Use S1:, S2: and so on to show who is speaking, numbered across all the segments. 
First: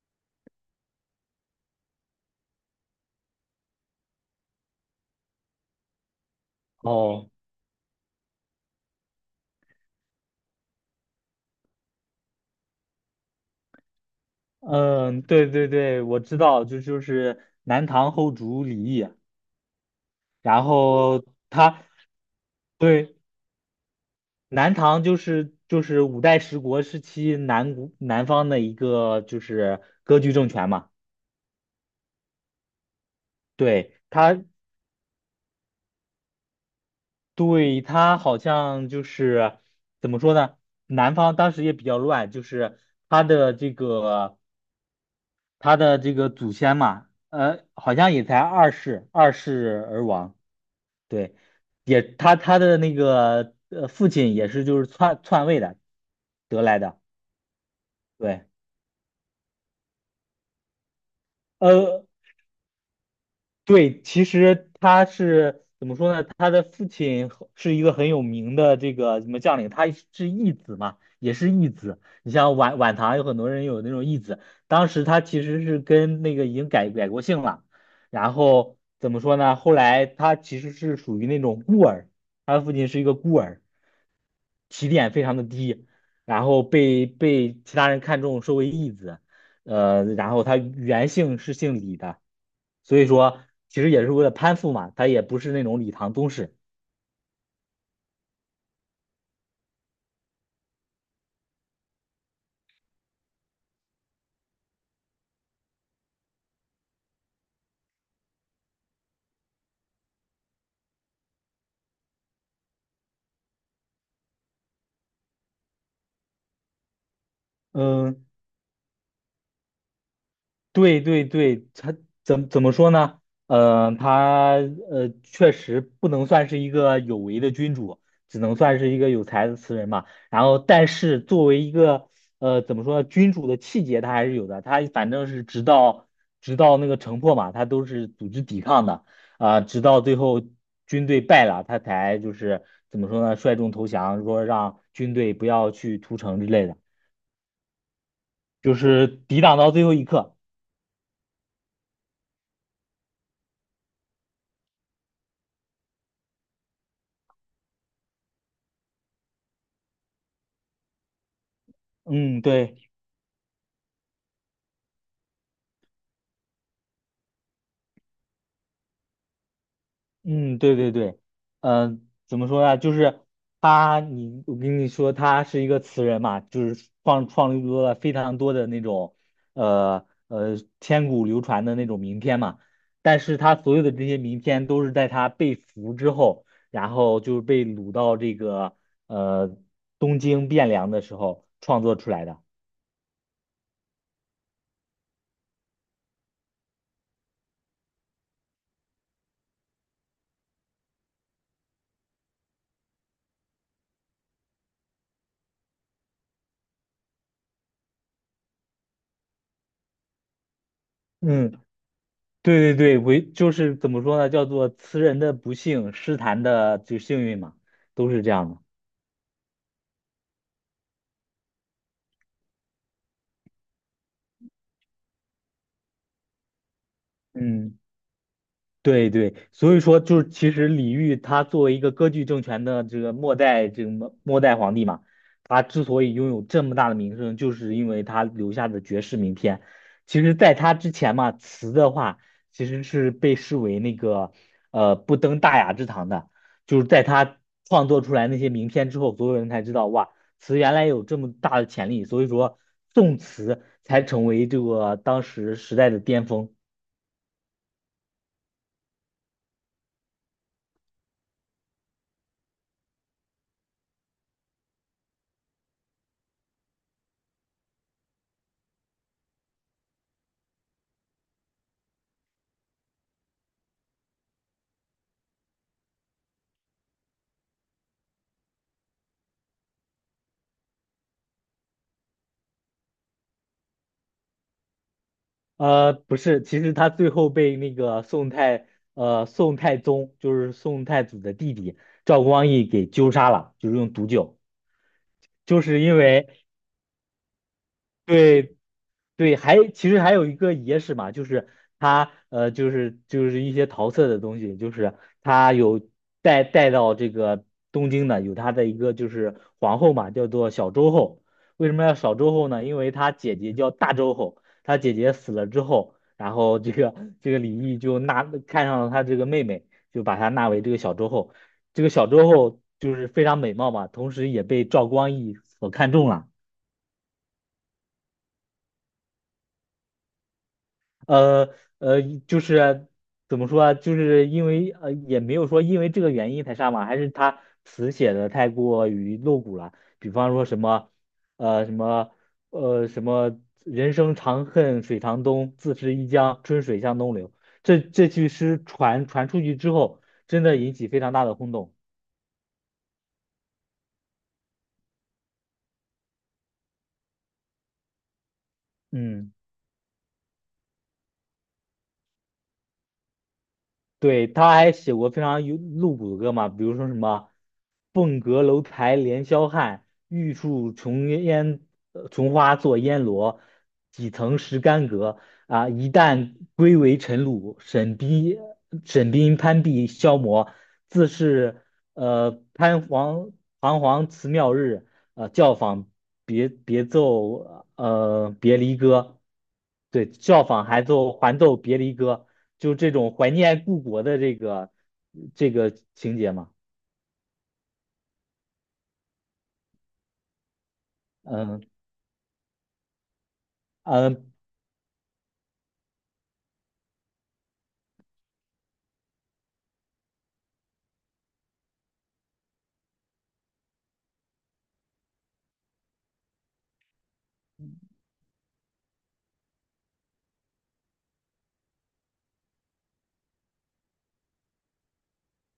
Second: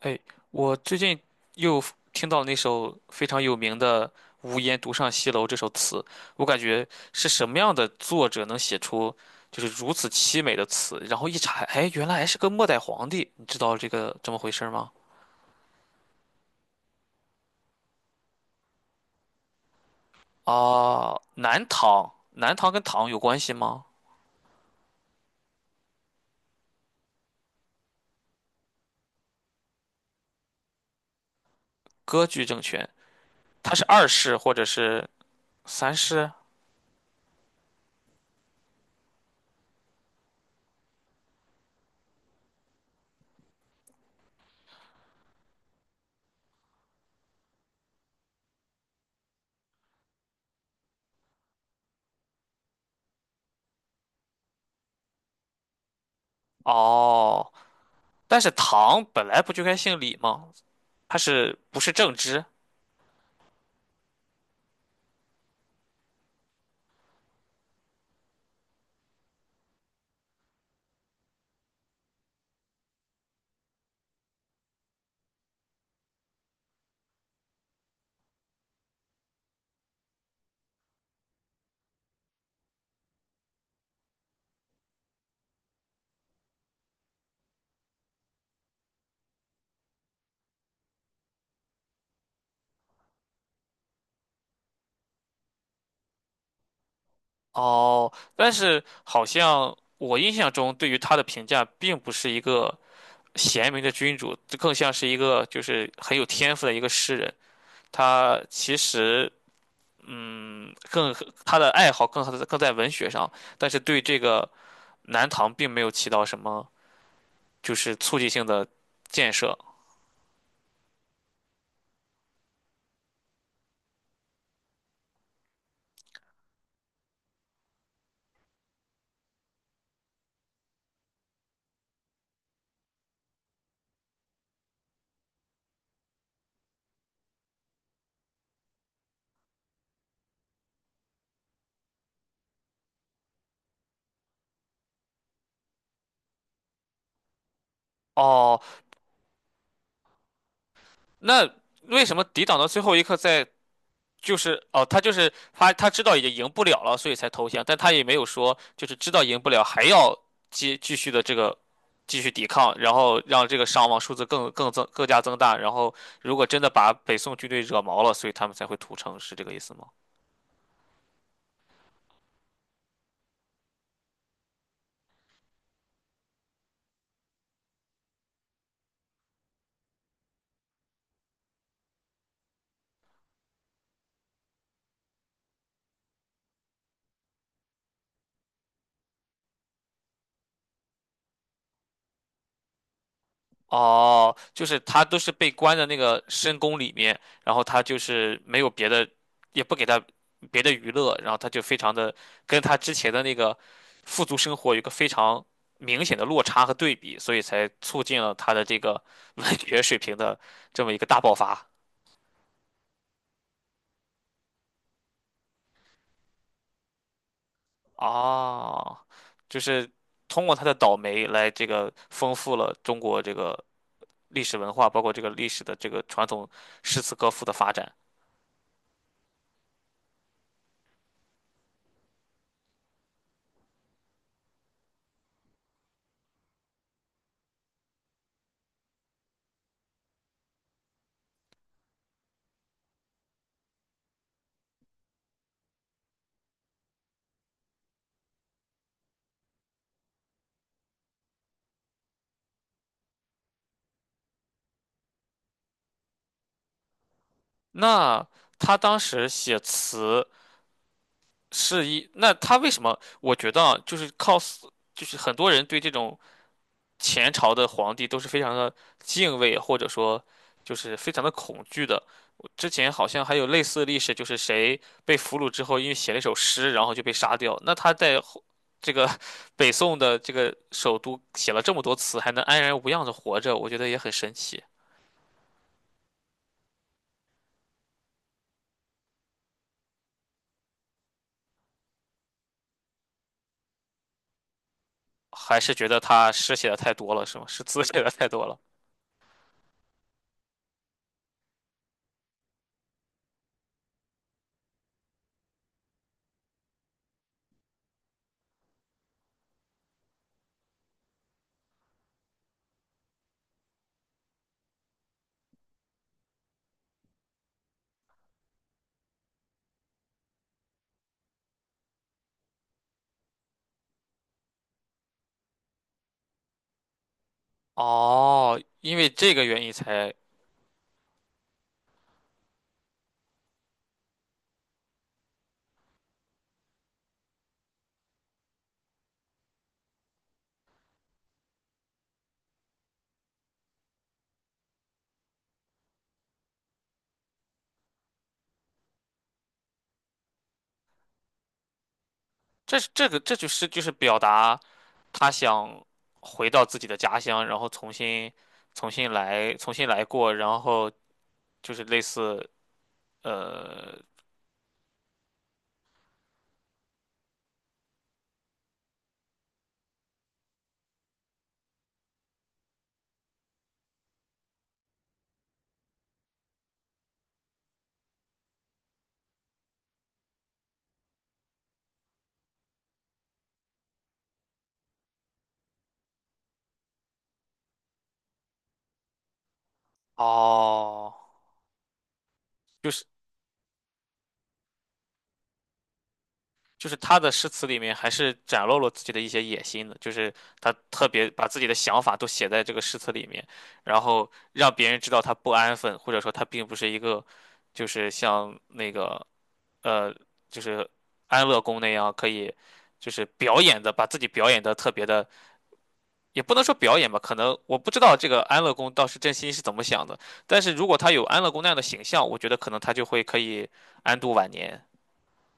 S1: 哎，我最近又 听到那首非常有名的“无言独上西楼”这首词，我感觉是
S2: 哦，
S1: 什么样的作者能写出如此凄美的词？然后一查，哎，原来还是个末代皇帝，你知道这么回事儿吗？
S2: 嗯，对对对，我知道，就是南唐后主李毅。然
S1: 啊，
S2: 后
S1: 南
S2: 他
S1: 唐，南唐跟唐
S2: 对
S1: 有关系吗？
S2: 南唐就是五代十国时期南国南方的一个就是割据政权嘛。
S1: 割据政权，他是
S2: 对
S1: 二世
S2: 他
S1: 或者是三世？
S2: 对他好像就是怎么说呢？南方当时也比较乱，就是他的这个他的这个祖先嘛，好像也才二世而亡。对，也他的那个父亲也是就是篡位的得来的。
S1: 哦，但
S2: 对，
S1: 是唐本来不就该姓李吗？他是不是
S2: 呃
S1: 正直？
S2: 对，其实他是怎么说呢？他的父亲和是一个很有名的这个什么将领，他是义子嘛，也是义子。你像晚唐有很多人有那种义子。当时他其实是跟那个已经改过姓了。然后怎么说呢？后来他其实是属于那种孤儿，他的父亲是一个孤儿，起点非常的低，然后被其他人看中，收为义子，然后他原姓是姓李的。所以说其实也是为了攀附嘛，他也不是那种李唐宗室。
S1: 哦，但是好像我印象中对于他的评价并不是一个贤明的君主，这更像是一个很有天赋的一个诗人。他其实嗯，更他的爱好更在文学上，但是对这个南唐并没有起到什么促
S2: 嗯，
S1: 进性的建设。
S2: 对对对，他怎怎么说呢？他确实不能算是一个有为的君主，只能算是一个有才的词人嘛。然后，但是作为一个呃怎么说呢，君主的气节他还是有的。他反正是直到那个城破嘛，他都是组织抵抗的。直到最后军队败了，他才就是怎么说呢，率众投降，说让军队不要去屠城之类的，
S1: 哦，
S2: 就是抵挡到最后一刻。
S1: 那为什么抵挡到最后一刻，在就是哦，他就是他，他知道已经赢不了了，所以才投降，但他也没有说知道赢不了还要继继续的这个继续
S2: 嗯，
S1: 抵抗，
S2: 对。
S1: 然后让这个伤亡数字更加增大，然后如果真的把北宋军队惹毛了，所以他们才会屠城，是这个意思吗？
S2: 嗯，对对对。嗯、怎么说呢？就是他，你我跟你说，他是一个词人嘛，就是创立出了非常多的那种，千古流传的那种名篇嘛。但是他所有的这些名篇都是在他被俘之后，然后就是被掳到这个呃东京汴梁的时候创作出来的。
S1: 哦，就是他都是被关在那个深宫里面，然后他就是没有别的，也不给他别的娱乐，然后他就非常的他之前的那个富足生活有一个非常明显的落差和对比，所以才促进了他的这个 文学水平的这么一个大爆
S2: 嗯，
S1: 发。
S2: 对对对，为就是怎么说呢？叫做词人的不幸，诗坛的就幸运嘛，都是这样的。
S1: 哦，就是通过他的倒霉来丰富了中国这个历史文化，包括这个历史的这个传统诗词歌赋的发
S2: 嗯。
S1: 展。
S2: 对对，所以说就是其实李煜他作为一个割据政权的这个末代这个末代皇帝嘛，他之所以拥有这么大的名声，就是因为他留下的绝世名篇。其实，在他之前嘛，词的话其实是被视为那个不登大雅之堂的。就是在他创作出来那些名篇之后，所有人才知道哇，词原来有这么大的潜力，所以说宋词才成为这个当时时代的巅峰。
S1: 那他当时写词那他为什么？我觉得啊就是靠死，o 就是很多人对这种前朝的皇帝都是非常的敬畏，或者说非常的恐惧的。之前好像还有类似的历史，就是谁被俘虏之后，因为写了一首诗，然后就被杀掉。那他在 这个北宋的这个首都写了这么多词，还能安然无恙的活着，我觉得也很神奇。
S2: 不是，其实他最后被那个宋太宗就是宋太祖的弟弟赵光义给纠杀了，就是用毒酒，
S1: 还
S2: 就
S1: 是
S2: 是
S1: 觉
S2: 因
S1: 得
S2: 为
S1: 他诗写的太多了，是吗？是字 写的太多
S2: 对
S1: 了。
S2: 对，还其实还有一个野史嘛，就是他就是一些桃色的东西，就是他有带到这个东京的，有他的一个就是皇后嘛，叫做小周后。为什么要小周后呢？因为他姐姐叫大周后，他姐姐死了之后，然后这个李毅就纳看上了他这个妹妹，就把她纳为这个小周后。这个小周后就是非常美貌嘛，同时也被赵光义所看中了。
S1: 哦，因为这个原因才，
S2: 呃呃，就是怎么说啊，就是因为也没有说因为这个原因才杀嘛，还是他词写的太过于露骨了。比方说什么，呃，什么，呃，什么，人生长恨水长东，自是一江春水向东流。这句诗传出去之后，真的引起非常大的轰动。
S1: 这是这个这就是表达他想回到自己的家乡，然后
S2: 嗯。
S1: 重新来过，然后就是类似呃
S2: 对，他还写过非常有露骨的歌嘛，比如说什么“凤阁楼台连霄汉，玉树琼烟琼花作烟萝，几曾识干戈啊！一旦归为尘土，沈冰攀壁消磨，自是呃攀黄彷徨辞庙日。教坊别离歌。对，教坊还奏
S1: 哦，
S2: 还奏别离歌，就
S1: 就
S2: 这
S1: 是
S2: 种怀念故国的这个情节嘛。
S1: 他的诗词里面还是展露了自己的一些野心的，就是他特别把自
S2: 嗯
S1: 己的想法都写在这个诗词里面，然后
S2: 嗯，
S1: 让别人知道他不安分，或者说他并不是一个像那个。呃，就是安乐宫那样，可以表演的，把自己表演的特别的，也不能说表演吧，可能我不知道这个安乐宫倒是真心是怎么想的，但是如果他有安乐宫那样的形象，我觉得可能他就可以安度晚年。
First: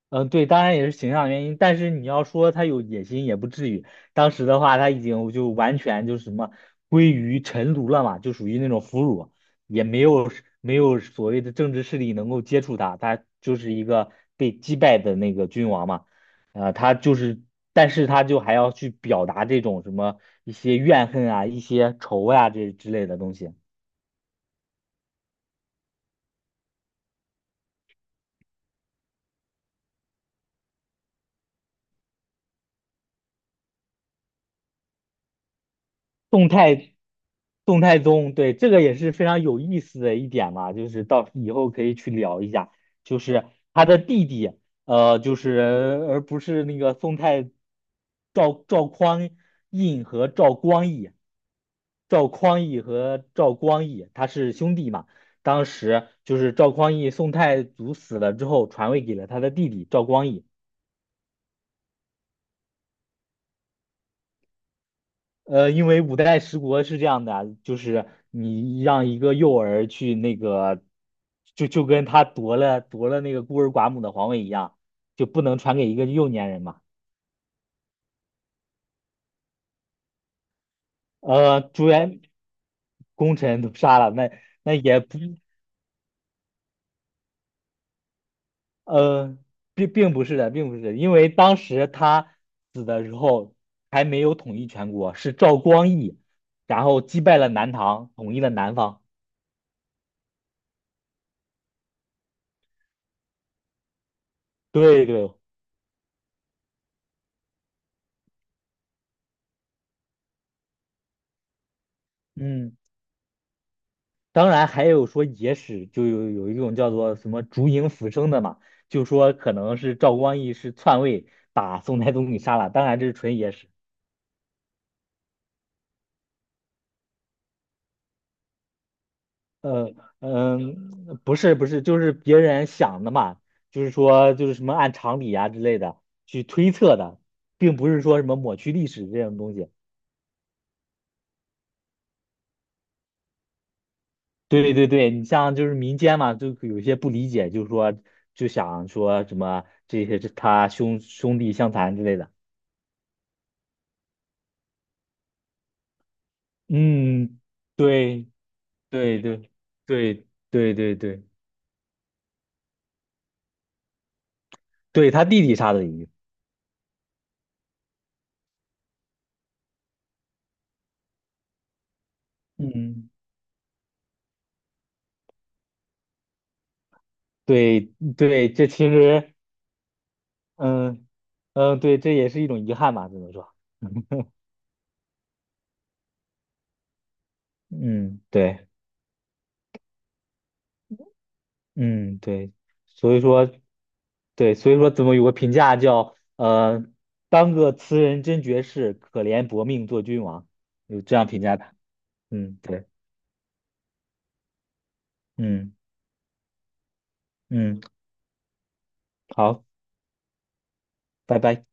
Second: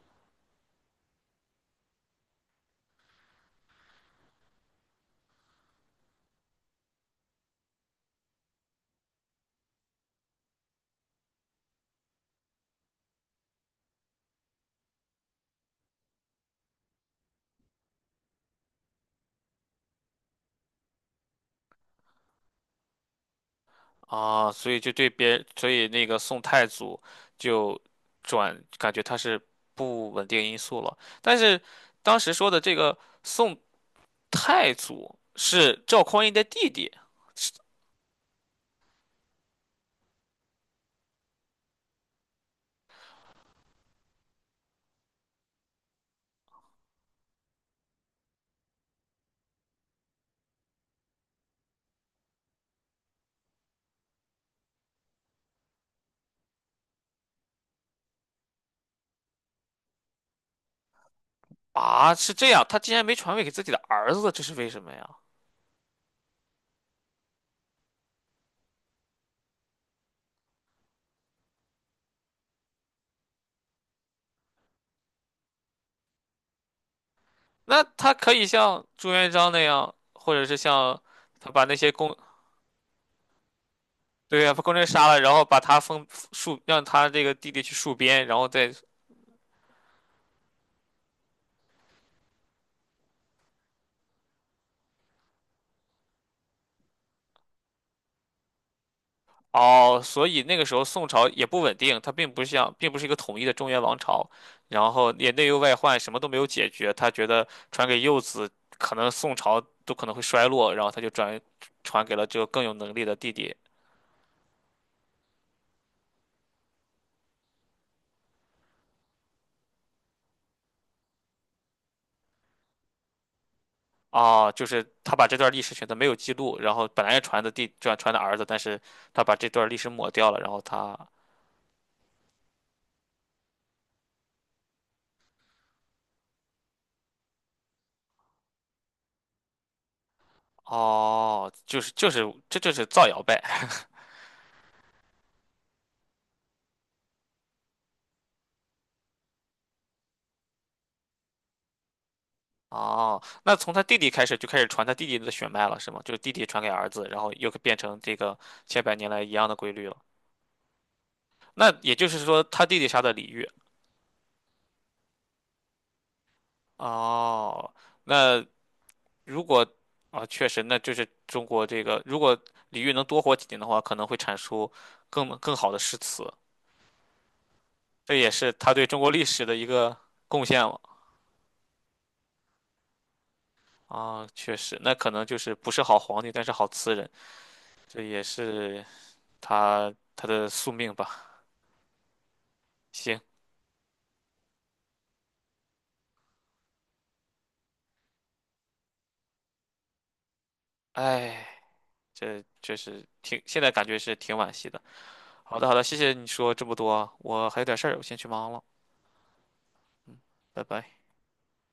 S2: 嗯，对，当然也是形象原因，但是你要说他有野心也不至于。当时的话，他已经就完全就是什么归于臣奴了嘛，就属于那种俘虏，也没有所谓的政治势力能够接触他，他就是一个被击败的那个君王嘛。他就是，但是他就还要去表达这种什么一些怨恨啊、一些仇呀、这之类的东西。
S1: 啊，所以就对别人，所以那个宋太祖就感觉他是不稳定因素了，但是当时说的这个宋太祖是赵匡胤的
S2: 动
S1: 弟弟。
S2: 态动态宗，对，这个也是非常有意思的一点嘛，就是到以后可以去聊一下，就是他的弟弟，就是而不是那个宋太赵赵匡胤和赵光义，赵匡胤和赵光义他是兄弟嘛。当时就是赵匡胤宋太祖死了之后传位给了他的弟弟赵光义。
S1: 啊，是这样，他竟然没传位给自己的儿子，这是为什么呀？
S2: 因为五代十国是这样的啊，就是你让一个幼儿去那个，就跟他夺了那个孤儿寡母的皇位一样，就不能传给一个幼年人嘛。
S1: 那他可以像朱元璋那样，或者是像他
S2: 呃，
S1: 把那
S2: 朱
S1: 些功，
S2: 元功臣都杀了，那
S1: 对呀，把功
S2: 那
S1: 臣
S2: 也
S1: 杀
S2: 不，
S1: 了，然后把他封戍，让他这个弟弟去戍边，然后再
S2: 呃，并不是的，并不是的，因为当时他死的时候还没有统一全国，是赵光义，然后击败了南唐，统一了南方。
S1: 哦，所以那个时候宋朝也不稳定，他并不像，并不是一个统一的中原王朝，然
S2: 对
S1: 后也
S2: 对，
S1: 内忧外患，什么都没有解决。他觉得传给幼子，可能宋朝都可能会衰落，然后他传给了这个更有
S2: 嗯。
S1: 能力的弟弟。
S2: 当然还有说野史，就有一种叫做什么烛影斧生”的嘛，就说可能是赵光义是篡位把宋太宗给杀了，当然这是纯野史。
S1: 啊，就是他把这段历史选择没有记录，然后本来是传的儿子，但是他把这段历史
S2: 呃
S1: 抹掉了，然后他
S2: 嗯，不是，就是别人想的嘛，就是说就是什么按常理啊之类的去推测的，并不是说什么抹去历史这种东西。
S1: 哦，这就是造谣呗。
S2: 对对对，你像就是民间嘛，就有些不理解，就是说就想说什么这些是他兄弟相残之类的。
S1: 哦，那从他弟弟开始就开始传他弟弟的血脉了，是吗？就是弟弟传给儿子，然后
S2: 嗯，
S1: 又变成这
S2: 对。
S1: 个千百年
S2: 对
S1: 来一
S2: 对，
S1: 样的规律了。
S2: 对对对对。
S1: 那也就是说，他弟弟杀的李煜。
S2: 对他弟弟杀的鱼。
S1: 哦，那如果啊，确实，那就是中国这个，如果李煜能
S2: 嗯，
S1: 多活几年的话，可能会产出更好的诗词。
S2: 对
S1: 这也是
S2: 对，这
S1: 他对
S2: 其
S1: 中国历
S2: 实，
S1: 史的一个贡献了。
S2: 嗯嗯，对，这也是一种遗憾吧，只能说。
S1: 啊，确实，那可能就是不是好皇帝，但是好词人，这
S2: 嗯，
S1: 也
S2: 对。
S1: 是他的宿命吧。
S2: 嗯，对，所
S1: 行，
S2: 以说，对，所以说怎么有个评价叫，当个词人真绝世，可怜薄命做君王，有这样评
S1: 哎，
S2: 价他。
S1: 这
S2: 嗯，
S1: 确
S2: 对。
S1: 实挺，现在感觉是挺惋惜的。好的，
S2: 嗯
S1: 好的，谢谢你说这么多啊，我还有点
S2: 嗯，
S1: 事儿，我先去忙了，
S2: 好，
S1: 嗯，拜拜。
S2: 拜拜。